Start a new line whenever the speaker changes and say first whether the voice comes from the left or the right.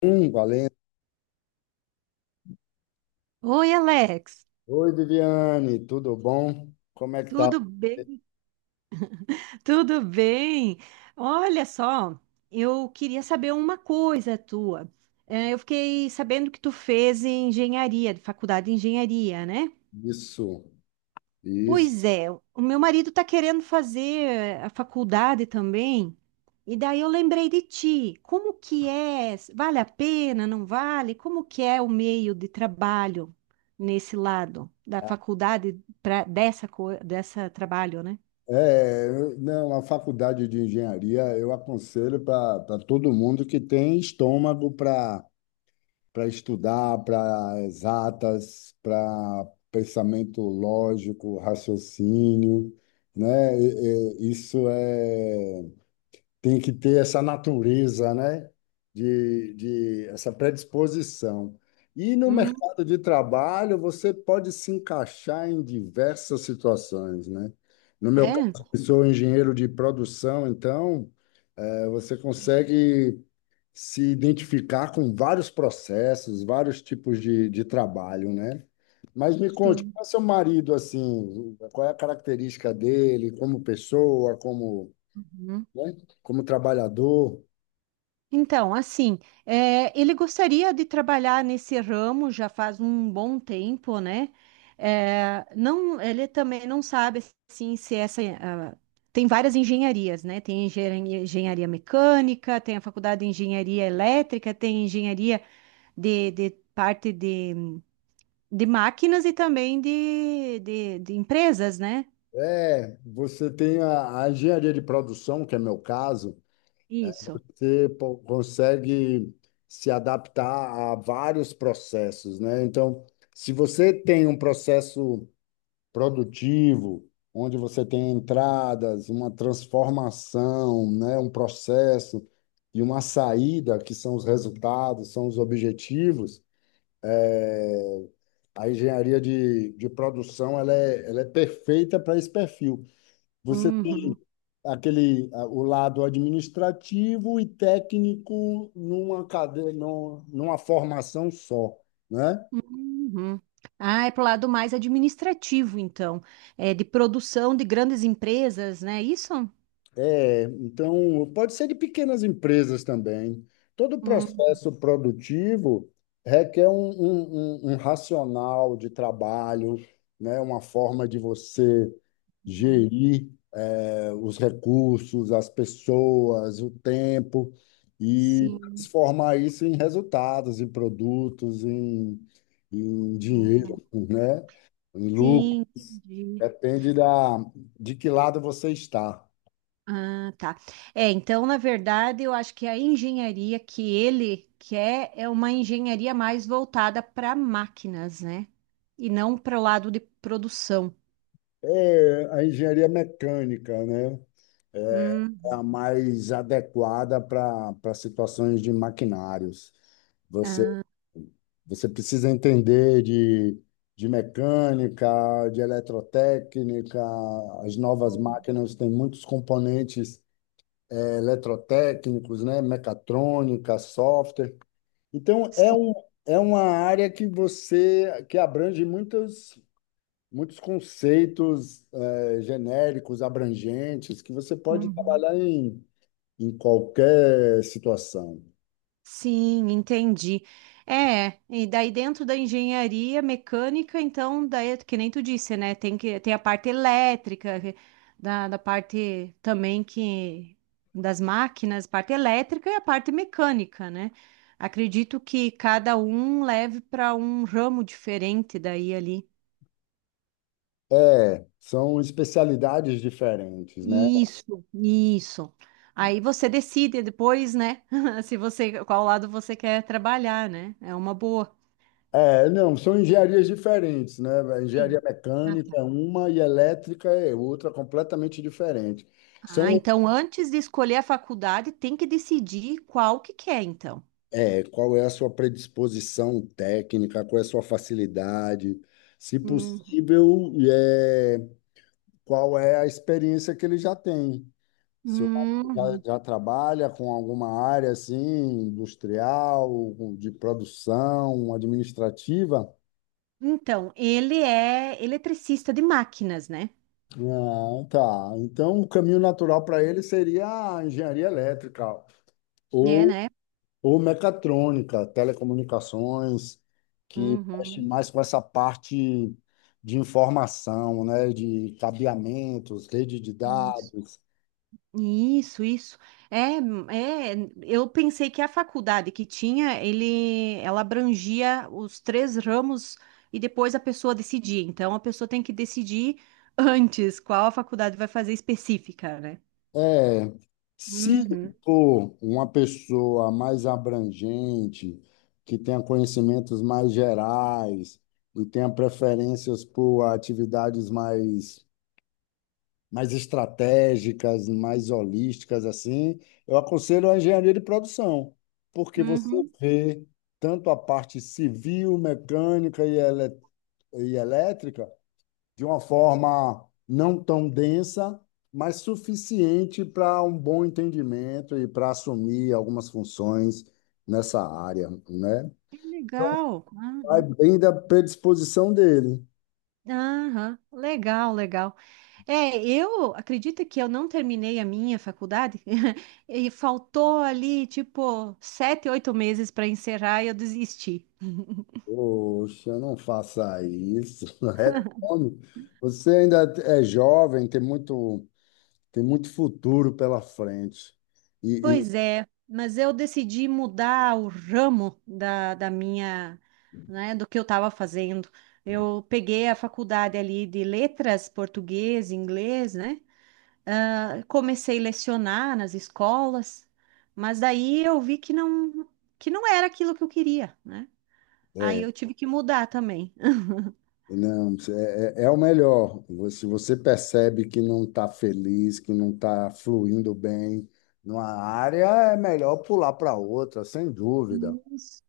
left: Valendo.
right: Oi, Alex,
left: Oi, Viviane, tudo bom? Como é que tá?
right: tudo bem? Tudo bem? Olha só, eu queria saber uma coisa tua. Eu fiquei sabendo que tu fez engenharia, faculdade de engenharia, né?
left: Isso, isso.
right: Pois é, o meu marido está querendo fazer a faculdade também, e daí eu lembrei de ti. Como que é? Vale a pena? Não vale? Como que é o meio de trabalho nesse lado da faculdade para dessa trabalho, né?
left: É, não, a faculdade de engenharia eu aconselho para todo mundo que tem estômago para estudar, para exatas, para pensamento lógico, raciocínio, né? Isso é, tem que ter essa natureza, né? De essa predisposição. E no mercado de trabalho, você pode se encaixar em diversas situações, né? No meu
right: É,
left: caso, eu sou engenheiro de produção, então você consegue se identificar com vários processos, vários tipos de trabalho, né? Mas me conte,
right: sim.
left: qual é seu marido, assim, qual é a característica dele como pessoa, como,
right: Uhum.
left: né, como trabalhador?
right: Então, assim, é, ele gostaria de trabalhar nesse ramo já faz um bom tempo, né? É, não, ele também não sabe assim se essa ah, tem várias engenharias, né? Tem engenharia, engenharia mecânica, tem a faculdade de engenharia elétrica, tem engenharia de parte de máquinas e também de empresas, né?
left: É, você tem a engenharia de produção, que é meu caso,
right: Isso.
left: consegue se adaptar a vários processos, né? Então, se você tem um processo produtivo, onde você tem entradas, uma transformação, né? Um processo e uma saída, que são os resultados, são os objetivos, é, a engenharia de produção ela é perfeita para esse perfil. Você tem
right: Uhum.
left: o lado administrativo e técnico numa cadeia, numa formação só, né?
right: Uhum. Ah, é pro lado mais administrativo, então. É de produção de grandes empresas, né? É isso?
left: É, então pode ser de pequenas empresas também. Todo
right: Uhum.
left: processo produtivo requer um racional de trabalho, né? Uma forma de você gerir os recursos, as pessoas, o tempo, e
right: Sim.
left: transformar isso em resultados, em produtos, em
right: Ah,
left: dinheiro, né? Em lucro.
right: sim, entendi.
left: Depende de que lado você está.
right: Ah, tá. É, então, na verdade, eu acho que a engenharia que ele quer é uma engenharia mais voltada para máquinas, né? E não para o lado de produção.
left: É, a engenharia mecânica, né? É
right: Uhum.
left: a mais adequada para situações de maquinários. Você Você precisa entender de mecânica, de eletrotécnica, as novas máquinas têm muitos componentes eletrotécnicos, né? Mecatrônica, software. Então,
right: Sim.
left: é uma área que abrange muitos, muitos conceitos genéricos, abrangentes, que você pode
right: Uhum.
left: trabalhar em, em qualquer situação.
right: Sim, entendi. É, e daí dentro da engenharia mecânica, então, daí, que nem tu disse, né? Tem a parte elétrica, da parte também que das máquinas, parte elétrica e a parte mecânica, né? Acredito que cada um leve para um ramo diferente daí ali.
left: É, são especialidades diferentes, né?
right: Isso, isso. Aí você decide depois, né? Se você, qual lado você quer trabalhar, né? É uma boa.
left: É, não, são engenharias diferentes, né? A engenharia
right: Sim.
left: mecânica é uma e elétrica é outra, completamente diferente.
right: Ah,
left: São,
right: então antes de escolher a faculdade, tem que decidir qual que quer, então.
left: é, qual é a sua predisposição técnica, qual é a sua facilidade, se
right: Hum.
left: possível, é, qual é a experiência que ele já tem. Se o marido
right: Uhum.
left: já trabalha com alguma área assim, industrial, de produção, administrativa.
right: Então, ele é eletricista de máquinas, né?
left: Ah, tá. Então, o caminho natural para ele seria a engenharia elétrica
right: É,
left: ou,
right: né?
left: ou mecatrônica, telecomunicações, que mexe
right: Uhum.
left: mais com essa parte de informação, né? De cabeamentos, rede de
right: Isso.
left: dados.
right: Isso, isso. É, é, eu pensei que a faculdade que tinha, ele, ela abrangia os três ramos e depois a pessoa decidia. Então, a pessoa tem que decidir antes qual a faculdade vai fazer específica, né?
left: É, se
right: Uhum,
left: for uma pessoa mais abrangente, que tenha conhecimentos mais gerais e tenha preferências por atividades mais estratégicas, mais holísticas, assim, eu aconselho a engenharia de produção, porque você
right: uhum.
left: vê tanto a parte civil, mecânica e, e elétrica de uma forma não tão densa, mas suficiente para um bom entendimento e para assumir algumas funções nessa área, né?
right: Que legal.
left: Vai
right: Aham,
left: bem da predisposição dele.
right: aham. Legal, legal. É, eu acredito que eu não terminei a minha faculdade e faltou ali, tipo, 7, 8 meses para encerrar e eu desisti.
left: Poxa, não faça isso. Retome. Você ainda é jovem, tem muito futuro pela frente. E,
right: Pois é, mas eu decidi mudar o ramo da minha, né, do que eu estava fazendo. Eu peguei a faculdade ali de letras, português, inglês, né? Ah, comecei a lecionar nas escolas, mas daí eu vi que não era aquilo que eu queria, né?
left: e,
right: Aí
left: é,
right: eu tive que mudar também.
left: não, é é o melhor. Se você percebe que não está feliz, que não está fluindo bem numa área, é melhor pular para outra, sem dúvida,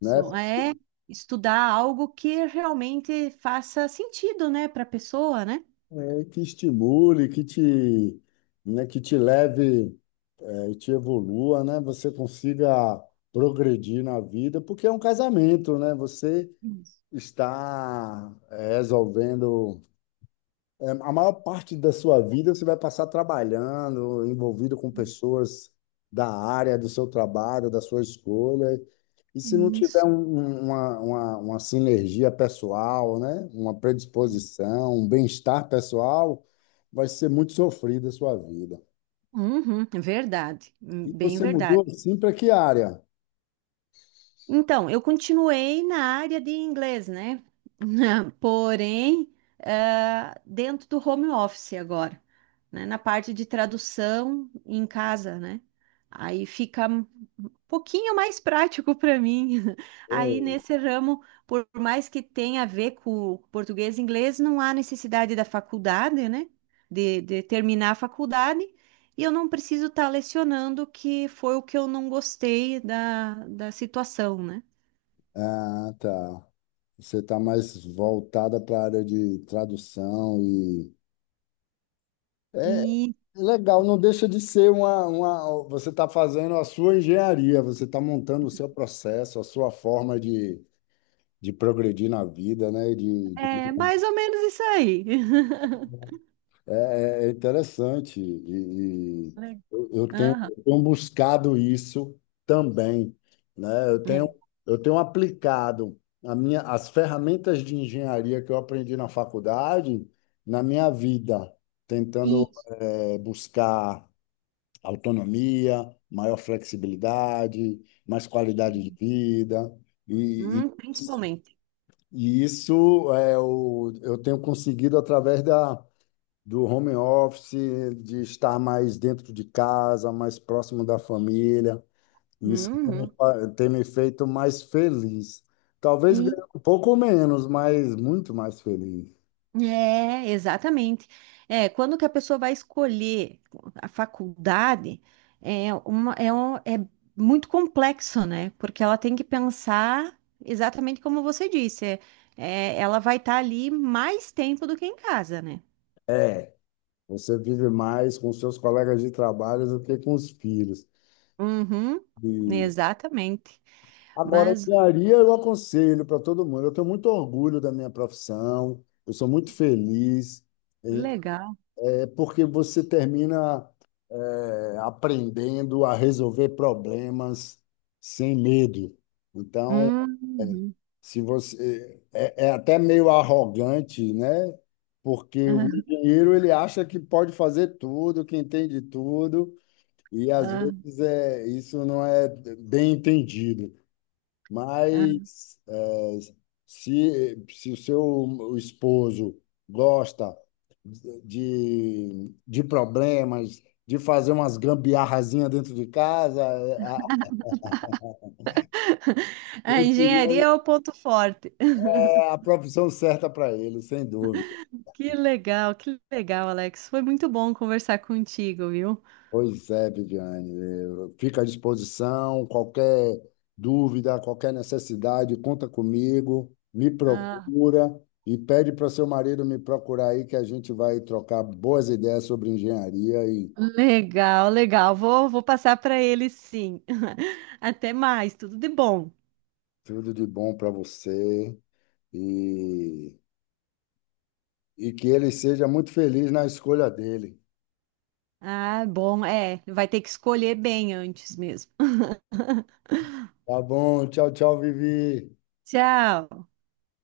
left: né?
right: é estudar algo que realmente faça sentido, né, para a pessoa, né?
left: É que estimule, que te, né, que te leve. A gente evolua, né? Você consiga progredir na vida, porque é um casamento, né? Você
right: Isso.
left: está resolvendo a maior parte da sua vida você vai passar trabalhando, envolvido com pessoas da área do seu trabalho, da sua escolha. E se não tiver
right: Isso.
left: uma sinergia pessoal, né? Uma predisposição, um bem-estar pessoal, vai ser muito sofrida a sua vida.
right: Uhum, verdade,
left: E
right: bem
left: você mudou
right: verdade.
left: assim para que área?
right: Então, eu continuei na área de inglês, né? Porém, ah, dentro do home office agora, né? Na parte de tradução em casa, né? Aí fica um pouquinho mais prático para mim. Aí
left: Hum.
right: nesse ramo, por mais que tenha a ver com português e inglês, não há necessidade da faculdade, né? De terminar a faculdade. E eu não preciso estar lecionando, que foi o que eu não gostei da situação, né?
left: Ah, tá. Você está mais voltada para a área de tradução e é
right: E
left: legal, não deixa de ser uma... Você está fazendo a sua engenharia, você está montando o seu processo, a sua forma de progredir na vida, né? De.
right: é mais ou menos isso aí.
left: É, é é interessante. E
right: Le- Aham.
left: eu tenho buscado isso também, né?
right: É.
left: Eu tenho aplicado a minha, as ferramentas de engenharia que eu aprendi na faculdade na minha vida, tentando,
right: Isso.
left: eh, buscar autonomia, maior flexibilidade, mais qualidade de vida. E, e,
right: Principalmente.
left: e isso é, eu tenho conseguido através da do home office, de estar mais dentro de casa, mais próximo da família. Isso
right: Uhum.
left: tem me feito mais feliz. Talvez
right: E,
left: ganhando um pouco menos, mas muito mais feliz.
right: é, exatamente. É, quando que a pessoa vai escolher a faculdade, é muito complexo, né? Porque ela tem que pensar exatamente como você disse. É, é, ela vai estar ali mais tempo do que em casa, né?
left: É, você vive mais com seus colegas de trabalho do que com os filhos.
right: Uhum,
left: E
right: exatamente.
left: agora,
right: Mas
left: engenharia eu aconselho para todo mundo. Eu tenho muito orgulho da minha profissão, eu sou muito feliz.
right: legal.
left: É porque você termina aprendendo a resolver problemas sem medo. Então, eh,
right: Uhum.
left: se você é, é até meio arrogante, né? Porque o
right: Ah,
left: engenheiro ele acha que pode fazer tudo, que entende tudo, e às
right: ah.
left: vezes é, isso não é bem entendido.
right: Ah.
left: Mas é, se o seu esposo gosta de problemas, de fazer umas gambiarrazinhas dentro de casa,
right: A
left: eu
right: engenharia
left: diria
right: é o ponto forte.
left: que é a profissão certa para ele, sem dúvida.
right: Que legal, Alex. Foi muito bom conversar contigo, viu?
left: Pois é, Viviane. Eu fico à disposição. Qualquer dúvida, qualquer necessidade, conta comigo, me
right: Ah,
left: procura e pede para seu marido me procurar aí, que a gente vai trocar boas ideias sobre engenharia. E
right: legal, legal. Vou, vou passar para ele, sim. Até mais, tudo de bom.
left: tudo de bom para você. E, e que ele seja muito feliz na escolha dele.
right: Ah, bom, é. Vai ter que escolher bem antes mesmo.
left: Tá bom? Tchau, tchau, Vivi.
right: Tchau.